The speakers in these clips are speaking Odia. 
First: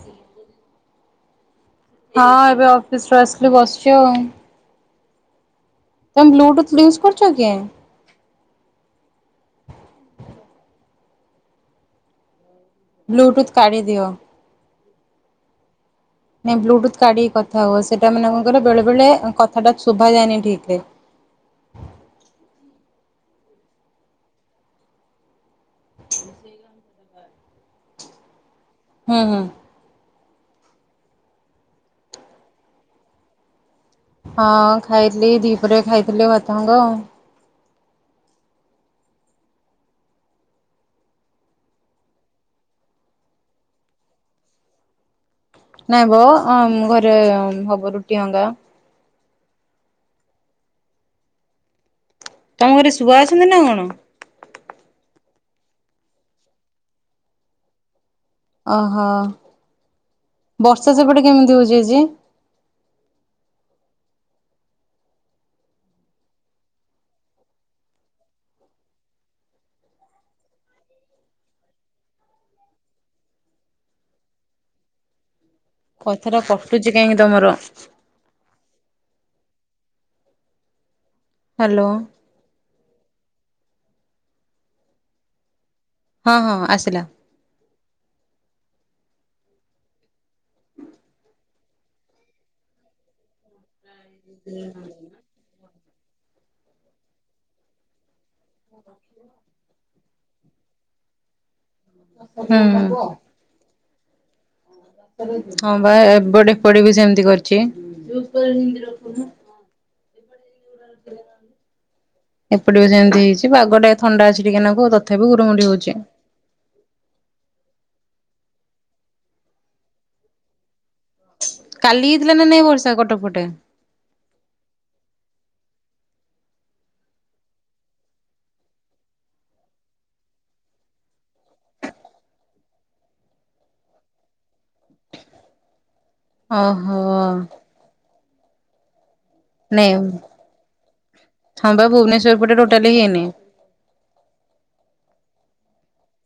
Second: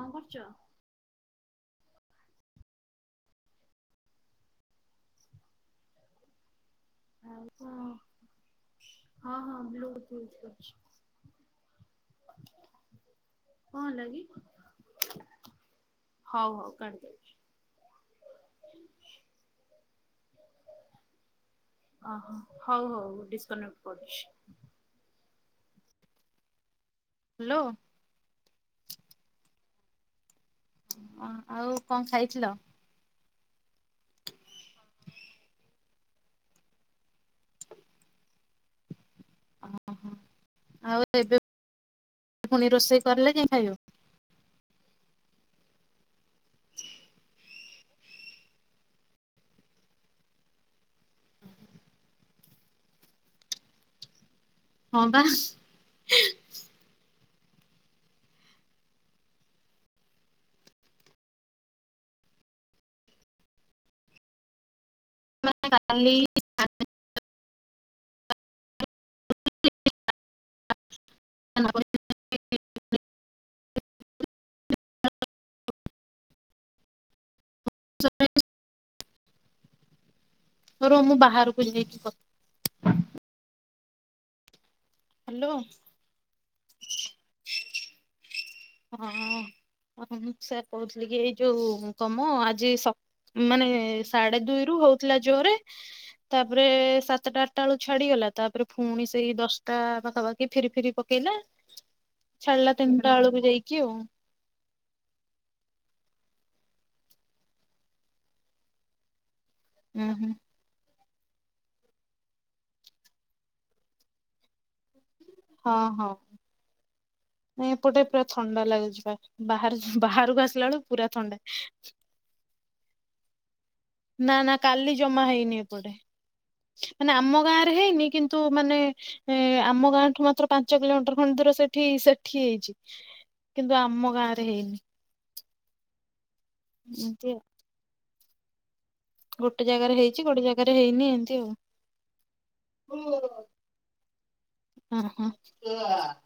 କଣ କରୁଚ? ହଁ ଏବେ ଅଫିସ ରୁ ଆସିଲି ବସ୍ ଚି ଆଉ। ତୁମେ ବ୍ଲୁଟୁଥ ୟୁଜ କରଚ କିଏ? ହଁ ହଁ ବ୍ଲୁତୁଥ୍ କରଚି। ବ୍ଲୁଟୁଥ୍ କାଢ଼ି ଦିଅ। [inaudible] ନାଇଁ ବ୍ଲୁଟୁଥ କାଢିକି କଥା ହୁଅ ସେଇଟା ମାନେ କଣ କହିଲ ବେଳେ ବଳେ ଅଁ କଥାଟା ଶୁ ଅହ ହୋଉ ହୋଉ ଡିସ୍କନେକଟ୍ କରୁଚି। ହାଲୋ? ହୁଁ ହୁଁ। ହଁ ଆଁ ଆଉ କଣ ଖାଇଥିଲ? ହଁ ଖାଇଥିଲି ଦିପହରେ ଖାଇଥିଲି ଭାତ ଗଣ୍ଡେ ଆଉ। [inaudible] ଆଉ ଏବେ ଫୁଣି ରୋଷେଇ କରଲେ ଯାଇ ଖାଇବ। ନାଇଁ ବ ଅଁ ଘରେ ହବ ରୁଟି ଅଙ୍ଗା। ତମ ଘରେ ଶୁଆ ଅଛନ୍ତି ନା କଣ? ହଁ ପା। ଓହୋ ବର୍ଷା ସେପଟେ କେମିତି ହୋଉଚି ଆଜି? [inaudible] କଲି [unintelligible] [inaudible] କଥା ଟା କଟୁଚ଼ି କାହିଁକି ତମର? [unintelligible] ରୁହ ମୁଁ ବାହାରକୁ ହ୍ୟାଲୋ ଯାଇକି କ ହାଲୋ। ହଁ ହଁ ଆସିଲା। ହଁ [unintelligible] ଉଁ ସେୟା କହୁଥିଲି କି ଏ ଯ ଯୋଉ କମ ଆଜି ସ୍ ମାନେ ସାଢେ ଦୁଇ ରୁ ହଉଥିଲା ଜୋରେ। ତାପରେ ସାତଟା ଆଟା ଏଳୁ ଛାଡିଗଲା ତାପରେ ପୁଣି ସେଇ ଦଶଟା ପା ଆ ବାକି ଫିରି ଫିରି ପକେଇଲା ହୁଁ ଛାଲା ତିନିଟା ଏଳକୁ ଯାଇକି ଆଉ। ହଁ ବା ଏବଟେ ଏପଟେ ବି ସେମିତି କର୍‌ଚ଼ି। [inaudible] ଉୁଁ ହୁଁ। ଏପଟେ ବି ସେମିତି ହେଇଚି ପାଗ ଟା ଥଣ୍ଡା ଅଛି ଟିକେ ନାଗୁ ଆଉ ତ ହଁ ହଁ ନାଇଁ ଏପଟେ ପୁରା ଥଣ୍ଡା ଲାଗୁଚ଼ି ପା ବାହ ବାହାରକୁ ଆସିଲା ଏଳୁ କାଲି ହେଇଥିଲା ନା ନାଇଁ ବର୍ଷା କଟକ ପଟେ? ନା ନା କାଲି ଜମା ହେଇନି ଏପଟେ। ମାନେ ଆମ ଗାଁ ରେ ହେଇନି କିନ୍ତୁ ମାନେ ଏଁ ଆମ ଗାଁଠୁ ମାତ୍ର ପାଞ୍ଚ କିଲୋମିଟର ଖନ୍ଦ ପୁରା ସେଠି ସେଠି ହେଇଚ଼ି କିନ୍ତୁ ଆମ ଗାଁ ରେ ହେଇନି। ଅହୋ। ଏମିତି ଆଉ ଗୋଟେ ଜାଗାରେ ହେଇଚ଼ି ଗୋଟେ ଜାଗାରେ ହେଇନି ଏମତି ଆଉ। ହଁ ବା ଭୁବନେଶ୍ୱର ପଟେ ଟୋଟାଲି [inaudible] ଅଁ ହଁ। [inaudible]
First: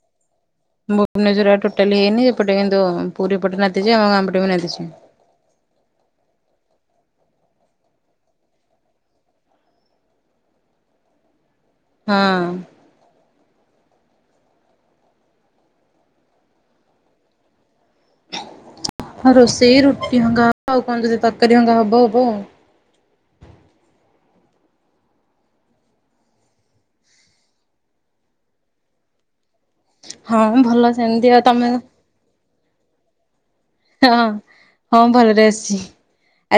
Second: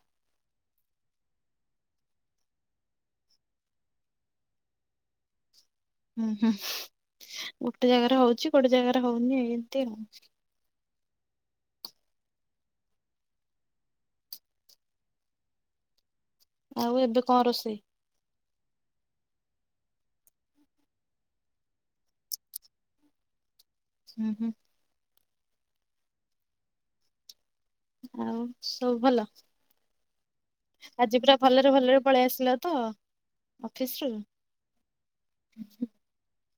ଭୁବନେଶ୍ଵର ଆଡ଼େ ଟୋଟାଲି ହେଇନି ଏପଟେ କିନ୍ତୁ ପୁରୀ ଏପଟେ ନାଦିଚି ଆଉ ଆମ ଗାଁ ପଟେ ବି ନାଦିଚି। [inaudible] ଉୁଁ ହୁଁ ଗୋଟେ ଜାଗାରେ ହଉଚି ଗୋଟେ ଜାଗାରେ ହଉନି ଏମତି ଆଉ। ହଁ। ଆଉ ଏବେ କଁ ରୋଷେଇ? ହ ରୋଷେଇ ରୁଟି ହଙ୍ଗା ଆଉ କଁ ଯଦି ତାକରି ହଙ୍ଗା ହବ ଅବ ଆଉ। ଉୁଁ ହୁଁ। ଆଉ ସବୁ ଭଲ? ହଁ ଭଲ ଆଜି ସେମିତି ପୁରା ଆଉ ତମେ ଭଲରେ ଭଲରେ ପଳେଇ ଆସିଲ ତ? ଅଫିସ ରୁ? ହଁ ହଁ ଭଲରେ ଆସିଚ଼ି।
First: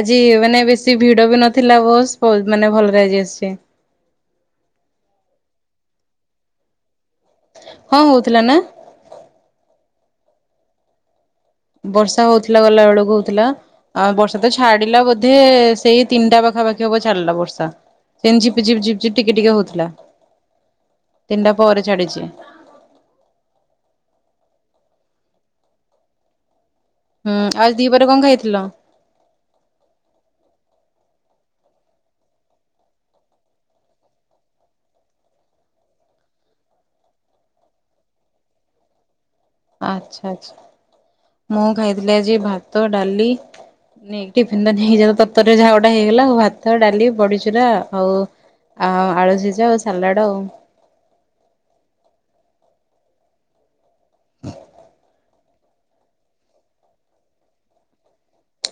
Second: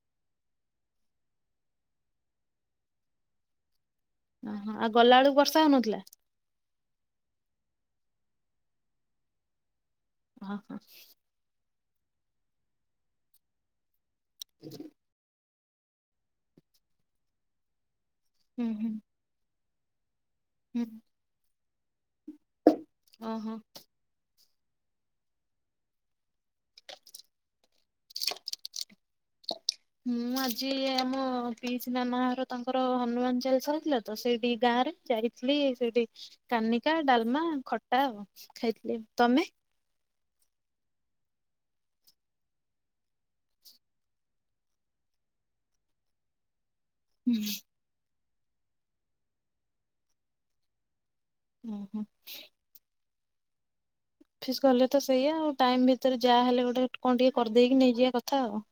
ଆଜି ମାନେ ବେଶୀ ଭିଡ଼ ବି ନଥିଲା ବସ୍ ପ [unintelligible] ମାନେ ଭଲରେ ଆଜି ଆସିଚ଼ି। ଆଁହ ଆଉ ଗଲା ଏଳକୁ ବର୍ଷା ହଉନଥିଲା? ହଁ ହଉଥିଲା ନା। ଅ ହଁ। ବର୍ଷା ହଉଥିଲା ଗଲା ଏଳକୁ ହଉଥିଲା ଆ ବର୍ଷା ତ ଛାଡିଲା ବୋଧେ ସେଇ ତିନିଟା ପାଖାପାଖି ହବ ଛାଡିଲା ବର୍ଷା ସେ ଝିପିଝିପଝିପଝିପ ଟିକେ ଟିକେ ହଉଥୁଲା। ଉୁଁ। ପରେ ଛାଡ଼ିଚ଼ି। ଅ ହଁ। ହୁଁ ଆଜି ଦିପହରେ କଁ ଖାଇଥିଲ? ଯିଏ ଆମ ପିଇସି ନାନା ହର ତାଙ୍କର ହନୁମାନ ଚାଲିଶା ହେଇଥିଲା ତ ସେଇଟି ଗାଁରେ ଯାଇଥିଲି। ଇ ସେଠି କାନିକା, ଡାଲମା, ଖଟା ଆଉ ଖାଇଥିଲି ଆ। ତମେ? ଆଚ୍ଛା ଆଚ୍ଛା ମୁଁ ଖାଇଥିଲି ଆଜି ଭାତ ଡାଲି। ନେଇକି ଟିଫିିନ୍ ତ ନେଇଯା ତରତର ରେ ଯା ଗଟା ହେଇଗଲା ଆଉ ଭାତ୍ ତ, ଡାଲି, ବଡିଚୁରା ଆଉ ଆଳୁ ସିଜା ଆଉ ସାଲାଡ଼ ଆଉ। ଅଁ ହ। ଅଫିସ୍ ଗଲେ ତ ସେଆ ଆଉ ଟାଇମ୍ ଭିତରେ ଯାହେଲେ ଗୋଟେ କଁ ଟିକେ କରିଦେଇକି ନେଇଯିବା କଥା ଆଉ।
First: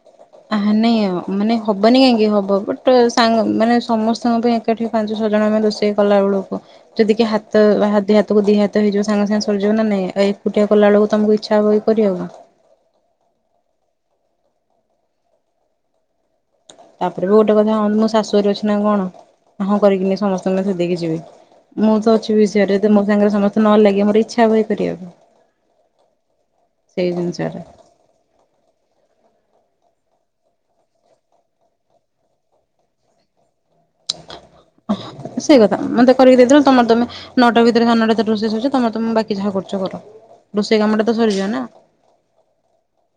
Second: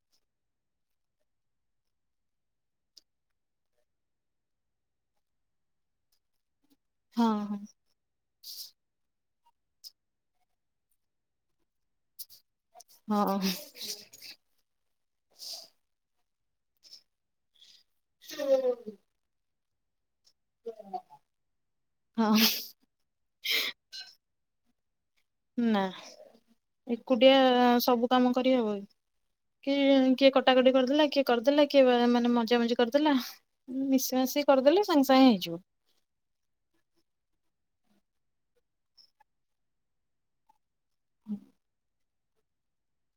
[inaudible] ଆ ନାଇଁ ଆ ମାନେ ହବନି କାହିଁକି ହବ ବଟ୍ ସାଙ୍ଗ ମାନେ ସମସ୍ତଙ୍କ ପାଇଁ ଏକାଠି ପାଞ୍ଚଜଣ ଣ ଆମେ ରୋଷେଇ କଲା ବେଳକୁ ଯଦି କି ହଁ ହାତ ହାତକୁ ଦି ହାତ ହେଇଯିବ ସାଙ୍ଗେ ସାଙ୍ଗେ ସରିଯିବ ନା ନାଇଁ ଏକୁଟିଆ କଲା ବେଳକୁ ତମକୁ ଇଚ୍ଛା ହବ କରି କରିବାକୁ। ହଁ। ତାପରେ ବି ଗୋଟେ କଥା ହ ମୁଁ ଶାଶୁଘରେ ଅଛି ହଁ ନା କଣ ହଁ କରିକି ନେ ସମସ୍ତେଙ୍କୁ ଏକାଥରେ ଦେଇକି ଯିବି। ମୁଁ ତ ଅଛିି ହଁ ବିଷୟରେ ତ ମୋ ସାଙ୍ଗର ସମସ୍ତେ ନ ଲାଗେ ମୋର ଇଚ୍ଛା ହେ କରିବାକୁ, ନା, ସେଇ ଜିନିଷଟା ଏକୁଟିଆ-ଆ-ଆ ସବୁ କାମ କରିହେବ କି? କେ ଜଣେ କିଏ କଟାକଟି କରିଦେଲା, କିଏ କରିଦେଲା, କିଏ ମାନେ ମଜା ମଜି କରିଦେଲା। ମିଶି ମାଶି କରିଦେଲେ ସାଙ୍ଗେ ସାଙ୍ଗେ ସେଇ ହେଇଯିବ। କଥା ମତେ କରିକି ଦେଇଥିଲୁ ତମର ତମେ ନ ଭିତରେ ସାନଟା ରୋଷେଇ ସ ତମ ତମ ବାକି ଯାହା କରୁଛ କର ରୋଷେଇ କାମ ଟା ତ ସରିଯିବ ନା।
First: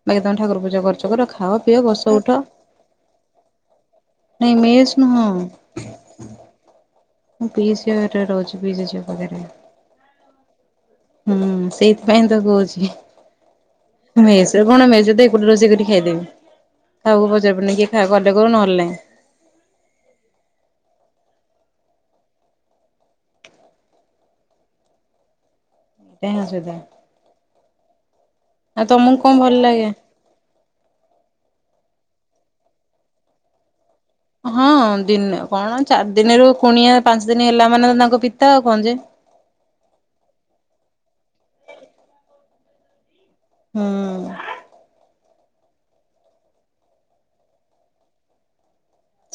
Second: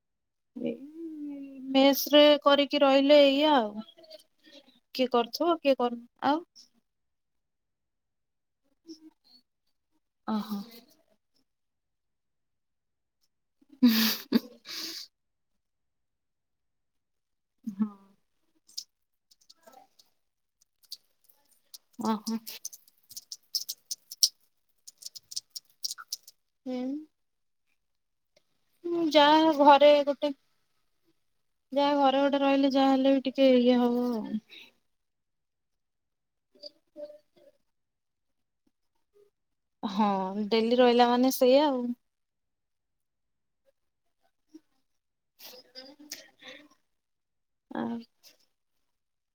ବାକି ତମେ ଠାକୁର ଏଇ ପୂଜା କରୁଛ କର ଖାଅ ପିଅ ମେସ ବସ ରେ ଉଠ। କରିକି ରହିଲେ ଏଇଆ ଆଉ ନଁ ମେଷଣୁ ହ [unintelligible] ଏ କର ଆଉ [unintelligible] ପିସ ରୋଜ ପିସ ଚୋ ପାଗରେ [unintelligible] ଓହୋ ହୁଁ ସେଇଥିପାଇଁ ତ କହୁଛି ମେଷର କଣ ମେଷରେ ତ ଏପଟେ ରୋଷେଇ କରିବି ଖାଇଦେବି ଖାଇବାକୁ ପଚାର ପଡ଼ୁନି କିଏ ଖାଇବା ଭଲରେ କୁହ ନହେଲେ ଖାଇଦେବି। [inaudible] ଓ ହୋ ତାସଧା [unintelligible] ଯାହା ଭଲ ଲାଗେ ଘରେ ଗୋଟେ ଯାହା ଘରେ ଗୋଟେ ରହିଲେ ଯାହା ହେଲେ ବି ଟିକେ ଇଏ ହବ। ଆଉ। ହଁ ଦିନେ କଣ ଚାରି ଦିନରୁ କୁଣିଆ ପାଞ୍ଚ ଦିନ ହେଲା ମାନେ ତ ତାଙ୍କ ପିତା ଆଉ କଣ ଯେ। ହଁ ଡେଲି ରହିଲା ମାନେ ସେଇଆଉ। ହୁଁ। ଆ [inaudible]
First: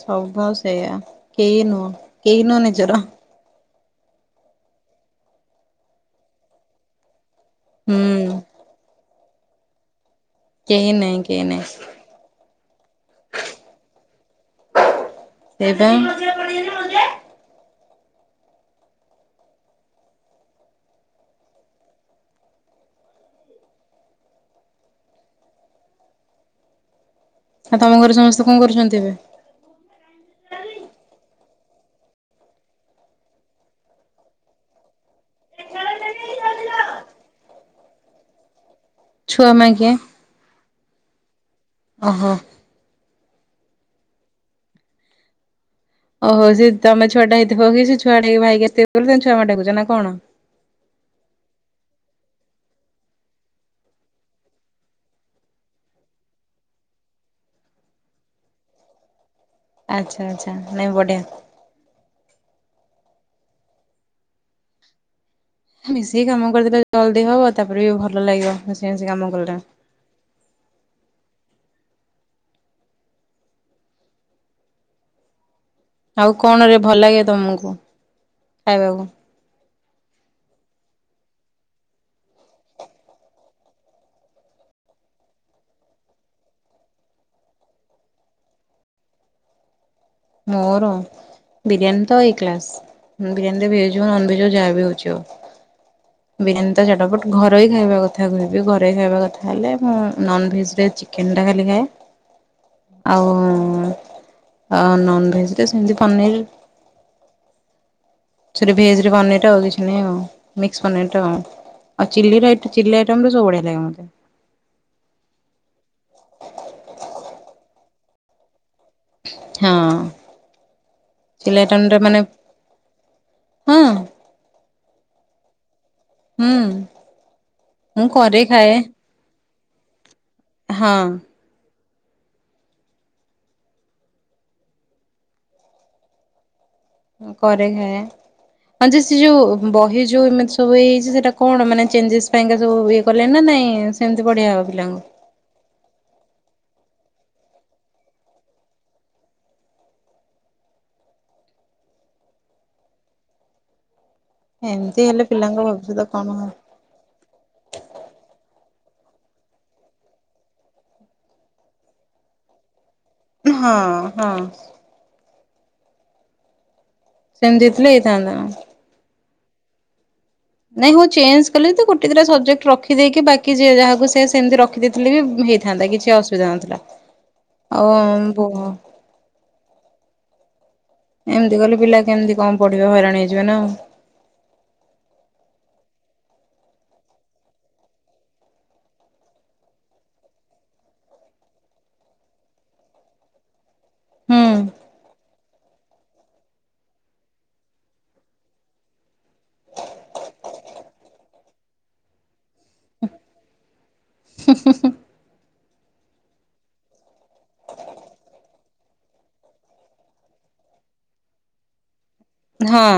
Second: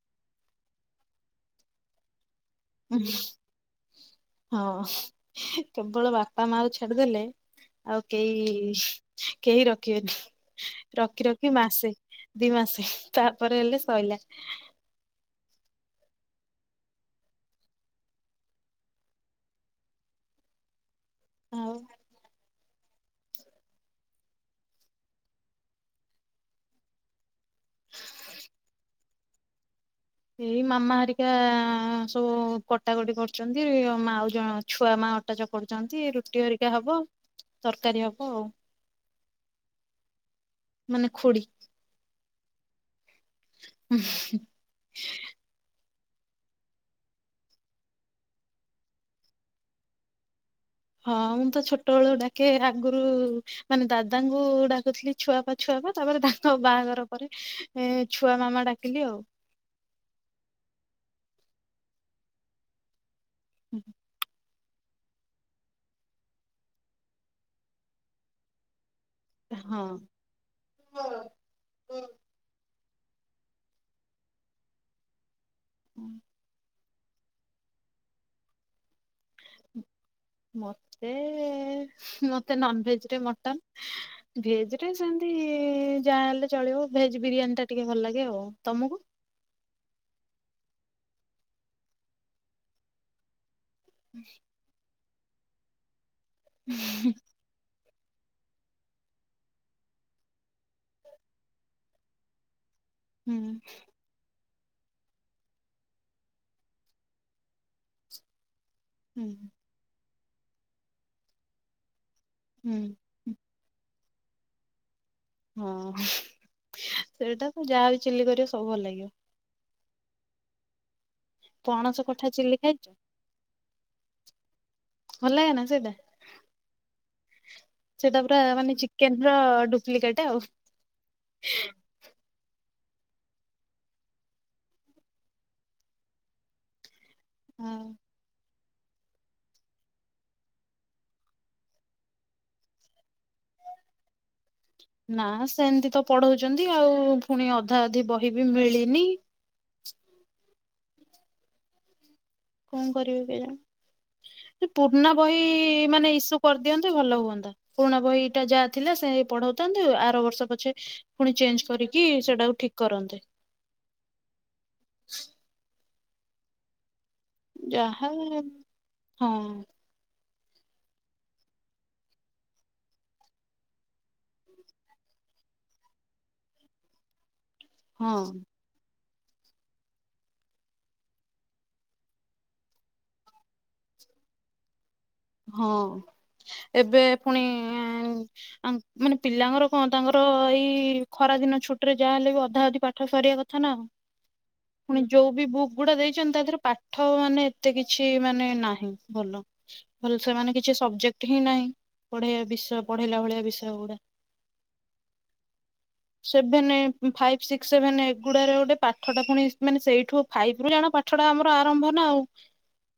ହଉ ସେଇୟା କେହି ନୁହ କେହି ନୁହ ନିଜର। ହଁ କେବଳ ବାପା ମା କୁ ଛାଡିଦେଲେ ଆଉ ହୁଁ କେହି କେହି ରଖିବେନି। କେହି ନାହିଁ ରଖି କେହି ରଖି ନାହିଁ ମାସେ ଦି ମାସେ ତାପରେ ହେଲେ ସଇଲା। ସେଇପାଇ [unintelligible] ଆଉ ଆଉ ତମ ଘରେ ସମସ୍ତେ କଣ କରୁଛନ୍ତି ଏବେ? ଏଇ ମାମା ହରିକା ସବୁ କଟାକଟି କରୁଛନ୍ତି ଆଉ ଜଣ ଛୁଆ ମା ଅଟା ଚକଟୁଛନ୍ତି ରୁଟି ହରିକା ହବ ତରକାରୀ ହବ ଆଉ। ଛୁଆ ମା କିଏ? ମାନେ ଖୁଡ଼ି ଓ ହୋ। ହଁ [inaudible] ଓହୋ ସେ ତମେ ଛୁଆ ଟା ହେଇଥିବ କି ସେ ଛୁଆଟାକ ଭାଇକି ଆସିଥିବେ ସେଥିପାଇଁ ଛୁଆ ମା ଡାକୁୁଛ ନା କଣ। ହଁ ମୁଁ ତ ଛୋଟବେଳୁ ଡାକେ ଆଗରୁ ମାନେ ଦାଦାଙ୍କୁ ଡାକୁଥିଲି ଛୁଆ ବା ଛୁଆ ବା ତାପରେ ଦାନ୍ତ ବାହାଘର ପରେ ଛୁଆ ମାମା ଡାକିଲି ଆଉ। ଆଚ୍ଛା ଆଚ୍ଛା ନାଇ ଵଡ଼ିଆ। ହୁଁ [inaudible] ମିଶିକି କାମ କରିଦେଲେ ଜଲଦି ହବ ତାପରେ ବି ଭଲ ଲାଗିବ ସେ ସେ କାମ କରରେ [unintelligible] କୁଁ [inaudible] ଆଉ କଣ ରେ ଭଲ ଲାଗେ ତମକୁ ଖାଇବାକୁ। ମତେ। ମତେ ନନ୍ ଭେଜ୍ ରେ ମଟନ୍ ଭେଜ୍ ରେ ସେମତି ଯାହା ହେଲେ ଚଳିବ। ଭେଜ୍ ବିରିୟାନି ଟା ଟିକେ ଭଲ ଲାଗେ ଆଉ ତମୁକୁ? [unintelligible] ମୋର ବିରିୟାନୀ ତ ଏ କ୍ଲାସ୍ ମୁଁ ବିରୀୟାନି। ମତେ ଭେଜ୍ ହଉ ନନ୍ ଭେଜ୍ ହଉ ଯାହା ବି ହଉଚି ହଉ। ବିରିୟାନୀ ତ ଚଟା ପଟ୍ ଘରଇ ଖାଇବା ହଉ। କଥା କହିବି ଘରେଇ ଖାଇବା କଥା ହେଲେ ମୁଁ ନନ୍ ଭେଜ୍ ରେ ଚିକେନ୍ ଟା ଖାଲି ଖାଏ। ହୁଁ ଆଉ। ନନ୍ ଭେଜ୍ ରେ ସେମିତି ପନିର। ସେଠୁ ଭେଜ୍ ରେ ହୁଁ। ପନିର ଟା ଆଉ କିଛି ନାହିଁ ଆଉ ମିକ୍ସ ପନିର ଟା ଆଉ। ଆଉ ଚିଲି ର ଆଇଟ୍ ହୁଁ ଚିଲି ଆଇଟମ୍ ରୁ ସବୁ ବଢ଼ିଆ ଲାଗେ ମତେ। ହଁ ସେଇଟା ତ ଯାହା ବି ଚିଲି କରିବ ସବୁ ଭଲ୍ ଲାଗିବ। ହଁ। ଚିଲି ଆଇଟମ୍ ଟା ପଣସ ମାନେ କଠା ଚିଲି ଖାଇଛ? ହଁ। ଭଲ ଲାଗେ ନା ସେଇଟା? ହୁଁ। ମୁଁ ସେଟା ପୁରା କରେ ଖାଏ ମାନେ ଚିକେନ୍ ର ଡୁପ୍ଲିକେଟ୍ ଆଉ। ହଁ ମୁ କରେ ଖାଇଆ। ହଁ ଯେ ସେ ଯୋଉ ବହି ଯୋଉ ଏମିତିି ସବୁ ହେଇଯାଇଚି ସେଟା କଣ ମାନେ ଚେଞ୍ଜେସ୍ ପାଇଁ କା ସବୁ ଇଏ କଲେଣି ନା ନାଇଁ? ଏଁ ସେମିତି ବଢ଼ିଆ ହବ ବି। ନା ସେମତି ତ ପଢ଼ଉ ଚନ୍ତି ଆଉ ଫୁଣି ଅଧା ଅଧି ବହି ବି ମିଳିନି। କଣ କରିବେ କେଜାଣି? ଏଇ ଏମିତି ପୁରୁଣା ହେଲେ ବହି ପିଲାଙ୍କ ଭବିଷ୍ୟତ ମାନେ କଣ ଇସୁ ହବ କରିଦିଅନ୍ତେ ଭଲ ହୁଅନ୍ତା ପୁରୁଣା ବହି ଟା ଯା। ଥିଲା ସେଇଆ ପଢଉଥାନ୍ତୁ ଆର ବର୍ଷ ପଛେ ଫୁଣି ଚେଞ୍ଜ କରିକି ସେଟାକୁ ଠିକ। କରନ୍ତେ ହଁ ହଁ। ସେମିତି ହେଇଥିଲେ ଯାହା ହେଇଥାନ୍ତା। ହଁ। ନାଇଁ ମୁଁ ଚେଞ୍ଜ କଲି ତ ଗୋଟେ ଦି ଟା ସବଜେକ୍ଟ ରଖିଦେଇକି ବାକି ଯିଏ ଯାହାକୁ ସେ ସେମିତି ରଖି ଦେଇଥିଲେ ବି। ହେଇଥାନ୍ତା କିଛି ଅସୁବିଧା ନଥିଲା ଆଉ ହଁ ଆ ଏମିତି କଲେ ପିଲା କେମିତି କଣ ପଢିବେ ହଇରାଣ ହେଇଯିବ ନା ଆଉ। ହଁ। ଏବେ ଫୁଣି ଏଁ ଆମ୍ ମାନେ ପିଲାଙ୍କର କଣ ତାଙ୍କର ଏଇ ଖରା ଖରା ଦିନ ଛୁଟିରେ ଯାହା ହେଲେ ବି ଅଧା ଅଧି ପାଠ ସାରିବା କଥା ନା ଆଉ। ହୁଁ ଫୁଣି ଯୋଉ ବି ବୁକ୍ ଗୁଡ଼ା ଦେଇଚନ୍ତି ତା ଧିଅରୁ ପାଠ ମାନେ। ଏତେ କିଛି ମାନେ ନାହିଁ ଭଲ। ଭଲ ସେ ମାନେ କିଛି ସବଜେକ୍ଟ ହିଁ ନାହିଁ ପଢ଼େଇବା ବିଷୟ ପଢ଼େଇଲା ଭଳିଆ ବିଷୟ ଗୁଡା। ହୁଁ ହୁଁ ହୁଁ। ସେଭେନେ ଫାଇପ୍ ସିକ୍ସ ସେଭେନେ ଏଗୁଡା ରେ ଗୋଟେ ପାଠ ଟା ଫୁଣି ମାନେ ସେଇଠୁ ଫାଇପ୍ ରୁ ଜାଣ। ପାଠ ଟା ଆମର ଆରମ୍ଭ ନା ଆଉ। ହଁ।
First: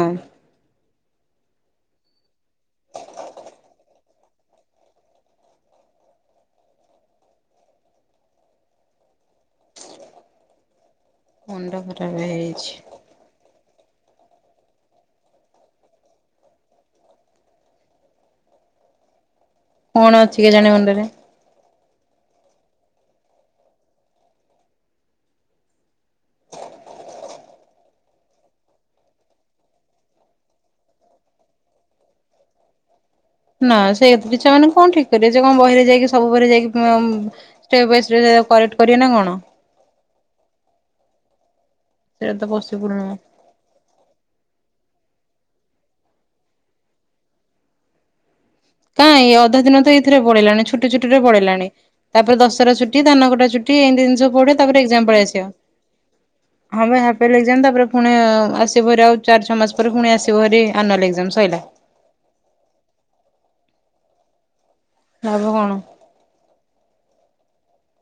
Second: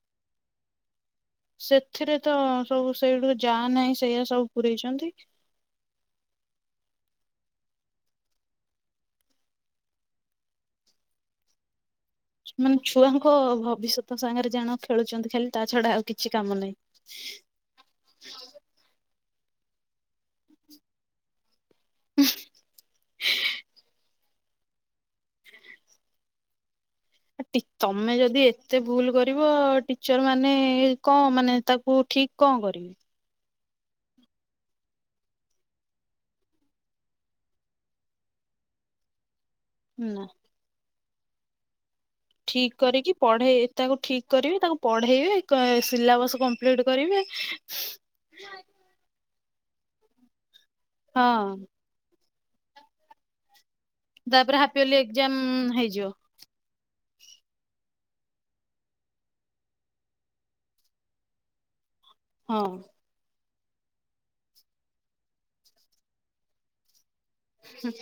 ସେଥିରେ ତ ସବୁ ସେଇଠୁ ଯା ନାହିଁ ସେଇଆ ସବୁ ପୁରଇଚନ୍ତି। [unintelligible] ମୁଣ୍ଡ ଖରାପ ହେଇଛି ମାନେ ଛୁଆଙ୍କ ଭ ଭବିଷ୍ୟତ ସାଙ୍ଗରେ ଜାଣ ଖେଲୁଚନ୍ତି ଖାଲି ତା ଛଡା ଆଉ କିଛି କାମ ନାହିଁ। [inaudible] କଣ ଅଛି କେଜାଣି ମୁଣ୍ଡରେ? [unintelligible] ଆ ଟିଚ୍ ତମେ ଯଦି ଏତେ ଭୁଲ୍ କରିବ ଟିଚର ମାନେ ଏ କଣ ମାନେ ତାକୁ ଠିକ୍ କଣ କରିବି? ନା ସେ ଟିଚର୍ ମାନେ କଣ ଠିକ୍ କରିବେ ସେ କଣ ବହିରେ ଯାଇକି ସବୁ ଘରେ ଯାଇକି [unintelligible] ତାକୁ କରେକ୍ଟ କରିବେ ନା କଣ? ନାଁ। ସେଇଟା ତ ଠିକ୍ ପସିବୁଲ କରିକି ନୁହଁ। ପଢେଇ ତାଙ୍କୁ ଠିକ କରିବି ତାଙ୍କୁ ପ ଢେଇବେ କଁ ଏ ସିଲାବସ କମ୍ପ୍ଲିଟ କରିବେ। କାଁଇ ଏ ଅଧା ଦିନ ତ ଏଇଥିରେ ପଳେଇଲାଣି ଛୁଟି ଛୁଟି ରେ ହଁ ପଳେଇଲାଣି ତାପରେ ଦଶହରା ଛୁଟି ଧାନକଟା ଛୁଟ୍ ଫ୍ରି ଏନଡ୍ ରେ ଜିନଷ ପଡେ ହାପି ତାପରେ ଅଲି ଏକଜାମ୍ ପଳେଇ ଏକ୍ଜାମ ହେଇଯିବ ଆସିବ ଫେଲ ଏକଜାମ ତା ପରେ ଫୁଣି ଆ ଆସିପାରେ ଆଉ ଚାରି ଛଅ ମାସ ପରେ ପୁଣି ଆସିବ ହାରି ଆନୁଆଲ ଏକଜାମ୍ ସଇଲା। ହଁ। ଲାଭ କଣ? ହୁଁ।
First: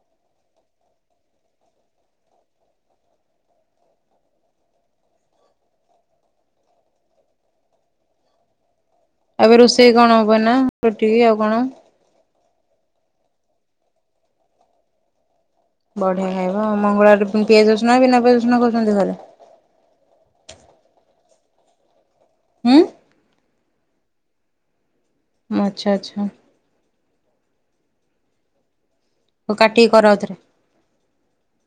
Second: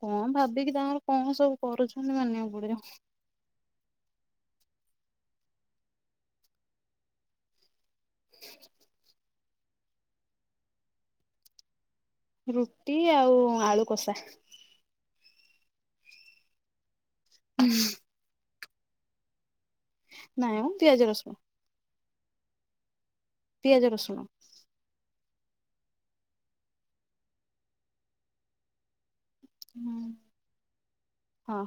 କଣ ଭାବିକି ତାଙ୍କର କଣ ସବୁ କରୁଛନ୍ତି ମାନିବାକୁ ପଡିବ। ଏବେ ରୁଷେଇ କଣ ହବ ଏନା ରୁଟି ଆଉ କଣ? ରୁଟି ଆଉ ଆଳୁ କଷା। ବଢିଆ ଖାଇବା ଆଉ ମଙ୍ଗଳବାର ପୁଣି ପିଆଜ ରସୁଣ ନା ବିନାଁ ପିଆଜ ରସୁଣ କରଛନ୍ତି ଘରେ? ନାଇଁ ମ ପିଆଜ ରସୁଣ। ହୁଁ। ପିଆଜ ରସୁଣ। ମ ଆଚ୍ଛା ଆଚ୍ଛା। ହଉ କାଟିିକି କର ଆଉଥରେ। ହଁ ହଁ।